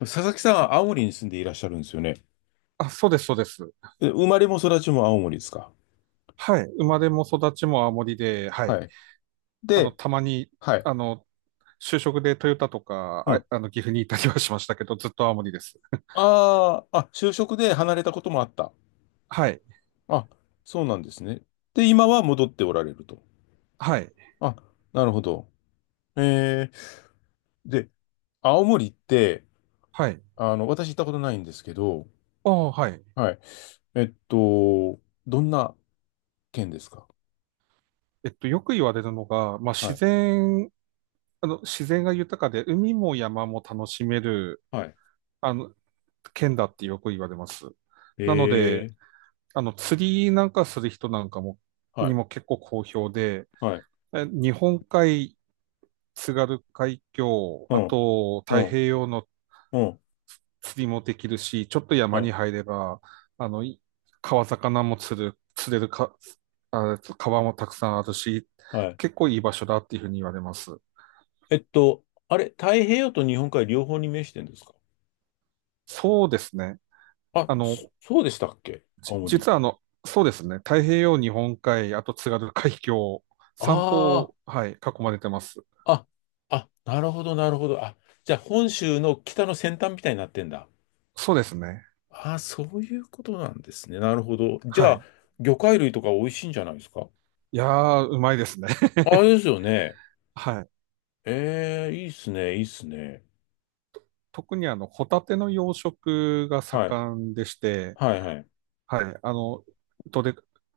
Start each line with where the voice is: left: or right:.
left: 佐々木さんは青森に住んでいらっしゃるんですよね。
right: あ、そうです、そうです。
left: 生まれも育ちも青森ですか？
right: はい。生まれも育ちも青森で、はい。
left: はい。で、
right: たまに、
left: はい。
right: あの、就職でトヨタとか、
left: うん。
right: 岐阜にいたりはしましたけど、ずっと青森です。
left: ああ、あ、就職で離れたこともあった。
right: はい。
left: あ、そうなんですね。で、今は戻っておられると。
right: はい。
left: あ、なるほど。えー、で、青森って、
right: はい。
left: あの、私行ったことないんですけど、
right: ああ、はい。
left: はい。えっと、どんな県ですか？
right: よく言われるのが、まあ、
left: はい。
right: 自然が豊かで、海も山も楽しめる、
left: はい。
right: あの、県だってよく言われます。なので、
left: えー、
right: 釣りなんかする人なんかも、
left: は
right: に
left: い。
right: も結構好評で、
left: はい。
right: 日本海津軽海峡、
left: う
right: あ
left: ん。
right: と
left: う
right: 太平
left: ん。
right: 洋の
left: うん。
right: 釣りもできるし、ちょっと山
left: は
right: に
left: い。
right: 入れば、あの、い川魚も釣る、釣れるか、川もたくさんあるし、
left: はい。
right: 結構いい場所だっていうふうに言われます。
left: あれ、太平洋と日本海両方に面してんですか？
right: そうですね。
left: あ、
right: あ
left: そ、
right: の、
left: そうでしたっけ青森。
right: 実はそうですね。太平洋、日本海、あと津軽海峡、三
left: あ
right: 方、はい、囲まれてます。
left: あ、あ、あ、なるほど、なるほど。あ、じゃあ本州の北の先端みたいになってんだ。
right: そうですね。
left: ああ、そういうことなんですね。なるほど。じ
right: は
left: ゃあ、
right: い。
left: 魚介類とか美味しいんじゃないですか？
right: いやー、うまいですね。
left: ああ、ですよね。
right: はい。
left: ええ、いいっすね、いいっすね。
right: 特にホタテの養殖が
left: はい、
right: 盛んでして、
left: はい、はい、
right: はい、どれ、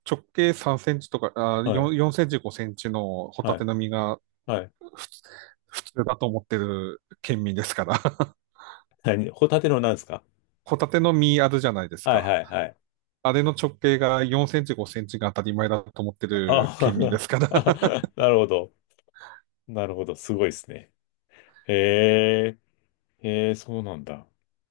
right: 直径3センチとか、
left: は
right: あ、
left: い、
right: 4、4センチ、5センチのホタ
left: は
right: テ
left: い、
right: の身が
left: はい。
right: ふつ普通だと思ってる県民ですから。
left: 何ホタテのなんですか？
right: ホタテの身あるじゃないです
left: はい、
right: か。
left: はい、はい。
right: あれの直径が4センチ、5センチが当たり前だと思ってる
left: あ
right: 県民ですから。
left: あ、なるほど。なるほど。すごいですね。へえ、へえ、そうなんだ。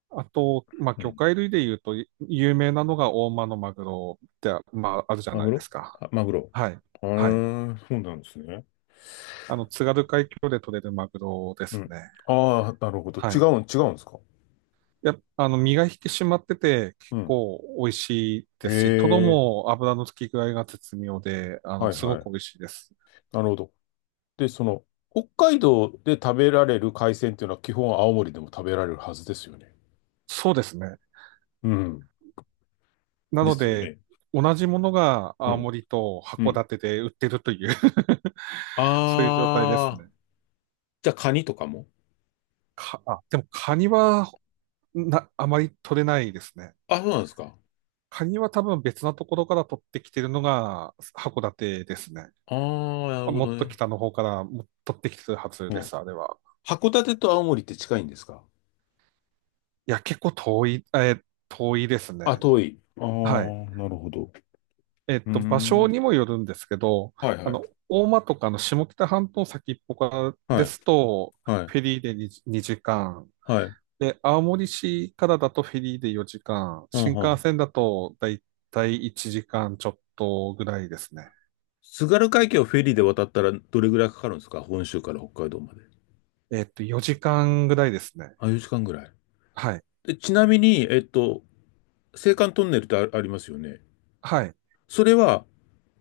right: あと、まあ、
left: う
right: 魚
left: ん。
right: 介類で言うと、有名なのが大間のマグロって、まあ、あるじゃ
left: マ
right: な
left: グ
right: いで
left: ロ、
right: すか。
left: あ、マグロ。
right: はい。
left: あ
right: はい。
left: あ、そうなんですね。
right: 津軽海峡で取れるマグロで
left: う
right: す
left: ん。
right: ね。
left: ああ、なるほど。
right: は
left: 違
right: い。
left: うん、違うんですか。
right: やっあの、身が引き締まってて、結
left: うん。
right: 構美味しいで
left: え
right: すし、トロ
left: え、
right: も油の付き具合が絶妙で、
left: はい
right: すご
left: はい。
right: く美味しいです。
left: なるほど。で、その、北海道で食べられる海鮮っていうのは基本青森でも食べられるはずですよね。
right: そうですね。
left: うん。
right: な
left: で
right: の
left: すよ
right: で、
left: ね。
right: 同じものが
left: う
right: 青
left: ん。
right: 森と
left: う
right: 函
left: ん。
right: 館で売ってるという そういう状態です
left: ああ、
right: ね。
left: じゃあカニとかも。
right: でもカニはあまり取れないですね。
left: あ、そうなんですか。
right: カニは多分別なところから取ってきてるのが函館ですね。
left: ああ、なるほ
right: も
left: ど
right: っと
left: ね。
right: 北の方からも取ってきてるはず
left: う
right: で
left: ん。
right: す、あれは。
left: 函館と青森って近いんですか？
right: いや、結構遠い、遠いです
left: あ、
right: ね。
left: 遠い。ああ、
right: はい。
left: なるほど。うー
right: 場所
left: ん。
right: にもよるんですけど、
left: はいはい。
right: 大間とかの下北半島先っぽから
left: は
right: で
left: い。
right: すと、
left: はい。
right: フェリーで 2, 時間、
left: はい。
right: で、青森市からだとフェリーで4時間、
left: あん
right: 新
left: は
right: 幹
left: ん。
right: 線だとだいたい1時間ちょっとぐらいですね。
left: 津軽海峡をフェリーで渡ったらどれぐらいかかるんですか本州から北海道まで。
right: 4時間ぐらいですね。
left: あ、4時間ぐらい。
right: はい。
left: で、ちなみに、青函トンネルってあ、ありますよね。
right: はい。
left: それは、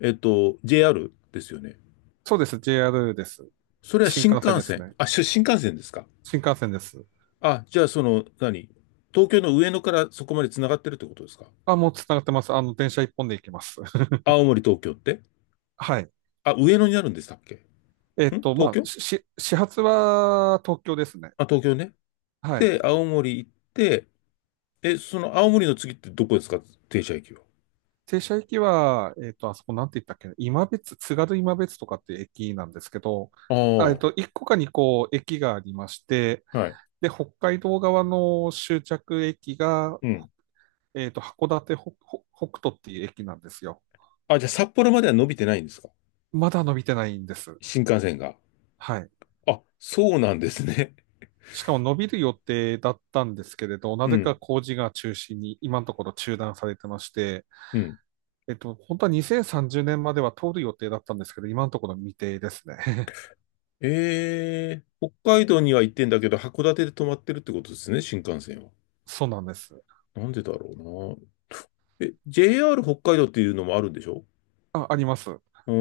left: JR ですよね。
right: そうです。JR です。
left: それは
right: 新
left: 新
right: 幹線
left: 幹
right: です
left: 線。
right: ね。
left: あ、し新幹線ですか？
right: 新幹線です。
left: あ、じゃあその、何東京の上野からそこまで繋がってるってことですか？
right: あ、もうつながってます。電車一本で行きます。
left: 青森、東京って、
right: はい。
left: あ、上野にあるんでしたっけ。ん東
right: まあ、
left: 京、
right: 始発は東京ですね。
left: あ、東京ね。
right: はい。
left: で、青森行って、え、その青森の次ってどこですか、停車駅は。
right: 停車駅は、あそこなんて言ったっけな、今別、津軽今別とかっていう駅なんですけど、
left: あ
right: 1個か2個駅がありまして、
left: あ、はい。
right: で、北海道側の終着駅が、
left: うん。
right: 函館北、北北斗っていう駅なんですよ。
left: あ、じゃあ札幌までは伸びてないんですか、
right: まだ伸びてないんです。
left: 新幹線が。
right: はい。
left: あ、そうなんですね。
right: しかも伸びる予定だったんですけれど、な
left: う
right: ぜか
left: ん、
right: 工事が中心に今のところ中断されてまして、
left: うん。
right: 本当は2030年までは通る予定だったんですけど、今のところ未定ですね。
left: 北海道には行ってんだけど、函館で止まってるってことですね、新幹線は。
right: そうなんです。
left: なんでだろうな。え、JR 北海道っていうのもあるんでしょ？
right: あ、あります。
left: うー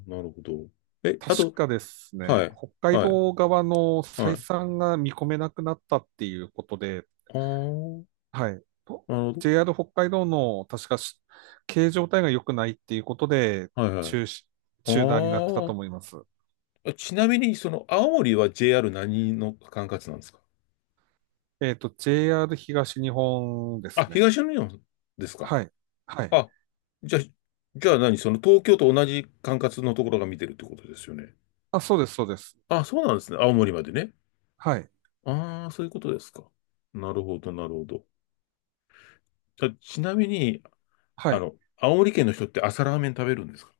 left: ん、なるほど。え、あと、
right: 確かです
left: は
right: ね、
left: い、
right: 北海
left: はい、
right: 道側の
left: は
right: 採
left: い。
right: 算が見込めなくなったっていうことで、
left: ああ、
right: はい。と
left: なるほど。
right: JR 北海道の確か経営状態が良くないっていうことで
left: はい、はい。
right: 中止、中断になってたと
left: ああ、
right: 思います。
left: ちなみに、その、青森は JR 何の管轄なんですか？
right: JR 東日本で
left: あ、
right: すね。
left: 東日本ですか？
right: はい。はい。
left: あ、じゃあ、じゃあ何その東京と同じ管轄のところが見てるってことですよね。
right: あ、そうです、そうです。
left: あ、そうなんですね。青森までね。
right: はい。
left: ああ、そういうことですか。なるほど、なるほど。じゃあちなみに、
right: は
left: あ
right: い。
left: の、青森県の人って朝ラーメン食べるんですか？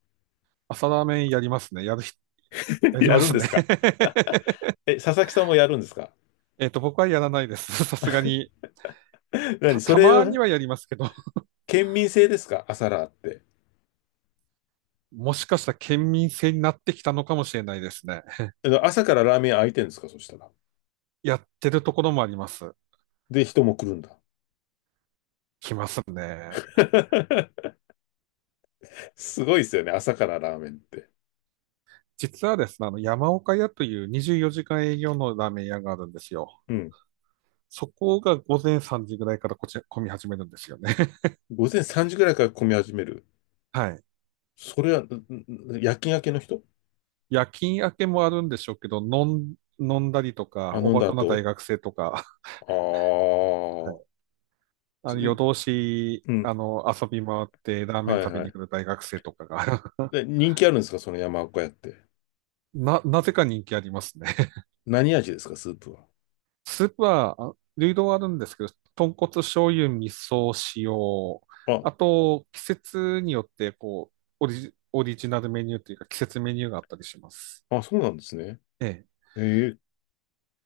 right: 朝ラーメンやりますね。やる人、やり
left: や
right: ま
left: るん
right: す
left: で
right: ね。
left: すか？ え、佐々木さんもやるんですか？
right: 僕はやらないです。さすがに。
left: 何そ
right: た
left: れ
right: まに
left: は、
right: はやりますけど、
left: 県民性ですか朝ラーって。
right: もしかしたら県民性になってきたのかもしれないですね。
left: あの朝からラーメン開いてるんですかそしたら。
right: やってるところもあります。
left: で、人も来るんだ。
right: 来ますね。
left: すごいですよね、朝からラーメンって。
right: 実はですね、山岡屋という24時間営業のラーメン屋があるんですよ。
left: うん。
right: そこが午前3時ぐらいからこちら、混み始めるんですよね。
left: 午前3時ぐらいから混み始める。
right: はい。
left: それは、んん夜勤明けの人？
right: 夜勤明けもあるんでしょうけど、飲んだりと
left: あ、
right: か、お
left: 飲ん
right: バ
left: だ
right: カな大
left: 後。
right: 学生とか、は
left: ああ
right: い。
left: ー、
right: 夜
left: す、
right: 通し、
left: うん。
right: 遊び回ってラーメ
left: は
right: ン
left: い
right: 食べ
left: は
right: に
left: い。
right: 来る大学生とかが
left: で、人気あるんですか、その山岡屋って。
right: なぜか人気ありますね。
left: 何味ですか、スープは。
right: スープは、流動はあるんですけど、豚骨醤油、味噌、塩、
left: あ、
right: あと、季節によって、こう、オリジナルメニューというか、季節メニューがあったりします。
left: あ、そうなんですね。
right: ええ。
left: ええ、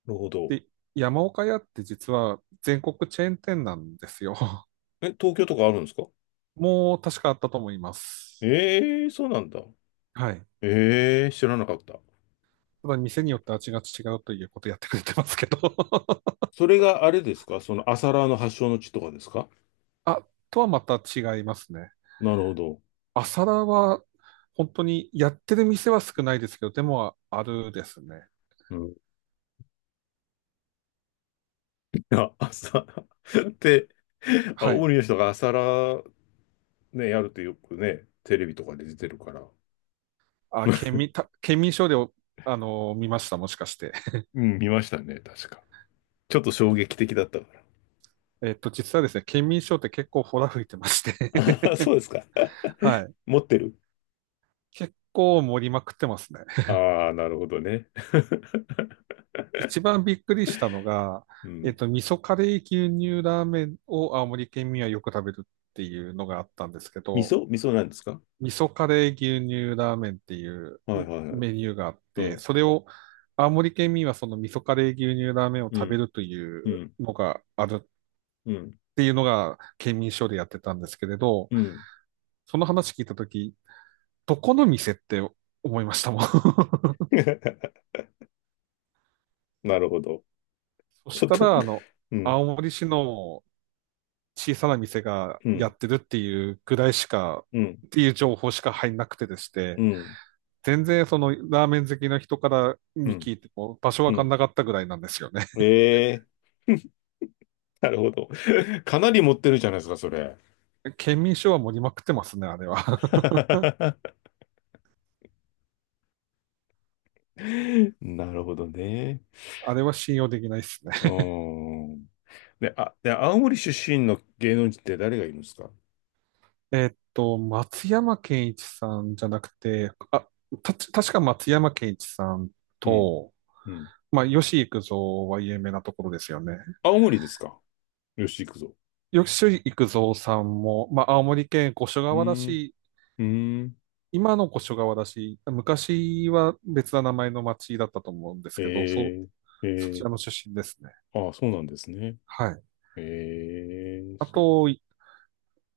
left: なるほど。
right: で、山岡屋って実は全国チェーン店なんですよ。
left: え、東京とかあるんですか？
right: もう確かあったと思います。
left: ええそうなんだ。
right: はい。
left: ええ知らなかった。
right: ただ店によって味が違うということやってくれてますけど
left: それがあれですかその朝ラーの発祥の地とかですか？
right: あ、とはまた違いますね。
left: なるほど。
right: 朝ラーは本当にやってる店は少ないですけど、でもあるですね。
left: あ、朝って あ、
right: は
left: 大
right: い。
left: リの人が朝ラね、やるとよくね、テレビとかで出てるから。
right: 県民シでお、見ました、もしかして。
left: うん、見ましたね、確か。ちょっと衝撃的だったから。
right: 実はですね、県民賞って結構ほら吹いてまし て
left: あそうですか。
right: はい。
left: 持ってる。
right: 結構盛りまくってますね。
left: ああー、なるほどね。
right: 一番びっくりしたのが、
left: うん。
right: 味噌カレー牛乳ラーメンを青森県民はよく食べるっていうのがあったんですけ
left: 味
right: ど、
left: 噌味噌なんですか？
right: 味噌カレー牛乳ラーメンっていう
left: はいはいはい。
right: メニューがあっ
left: う
right: て、
left: ん、
right: それを青森県民はその味噌カレー牛乳ラーメンを
left: う
right: 食べ
left: ん、
right: るという
left: うん、
right: のがあるっ
left: うん、
right: ていうのが県民省でやってたんですけれど、
left: うん。
right: その話聞いたとき、どこの店って思いましたもん。
left: なるほど。
right: そし
left: ちょっ
right: た
left: と、
right: ら、
left: うん、
right: 青森市の小さな店が
left: う
right: や
left: ん、
right: ってるっていうぐらいしか、
left: うん、
right: っていう情報しか入んなくてでして、
left: うん、
right: 全然そのラーメン好きの人から
left: う
right: に
left: ん、
right: 聞いても場所
left: う
right: わかん
left: ん。
right: なかったぐらいなんですよね。
left: ええ、なるほど。かなり持ってるじゃないですか、それ。
right: 県民賞は盛りまくってますね、あれは。
left: なるほどね。
right: あれは信用できないですね。
left: う ーん。で、あ、で、青森出身の芸能人って誰がいるんですか？
right: 松山健一さんじゃなくて、確か松山健一さん
left: うん。
right: と、
left: うん。
right: まあ、吉幾三は有名なところですよね。
left: 青森ですか？よし、行くぞ。
right: 吉幾三さんも、まあ、青森県五所
left: う
right: 川原
left: ーん。
right: 市
left: うーん。
right: 今の越川だし、昔は別な名前の町だったと思うんですけど、
left: えー、
right: そち
left: え
right: らの出身ですね。
left: ー、ああ、そうなんですね。
right: はい。
left: えー、
right: あ
left: そ、
right: と、い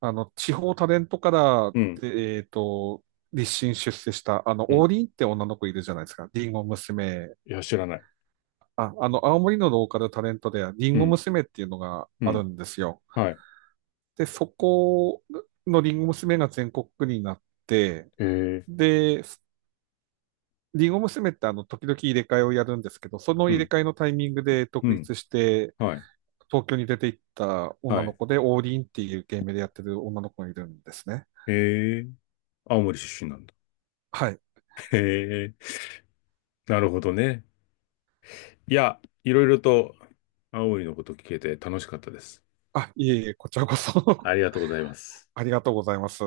right: あの、地方タレントから、
left: うん。
right: で、立身出世した、
left: うん。
right: 王林って女の子いるじゃないですか。リンゴ娘。
left: いや、知らない。
right: 青森のローカルタレントで、リン
left: う
right: ゴ
left: ん。
right: 娘っていうのが
left: う
right: ある
left: ん。
right: んですよ。
left: はい。
right: で、そこのリンゴ娘が全国区になって、
left: えー、
right: で、リンゴ娘って時々入れ替えをやるんですけど、その
left: う
right: 入れ
left: ん。
right: 替えのタイミングで
left: う
right: 独
left: ん。
right: 立して、
left: はい。
right: 東京に出て行った女
left: は
right: の
left: い。
right: 子で、王林っていうゲームでやってる女の子がいるんですね。
left: えー、青森出身なんだ。
right: はい。
left: へえ、なるほどね。いや、いろいろと青森のこと聞けて楽しかったです。
right: あ、いえいえ、こちらこ
left: あ
right: そ
left: りがとうございます。
right: ありがとうございます。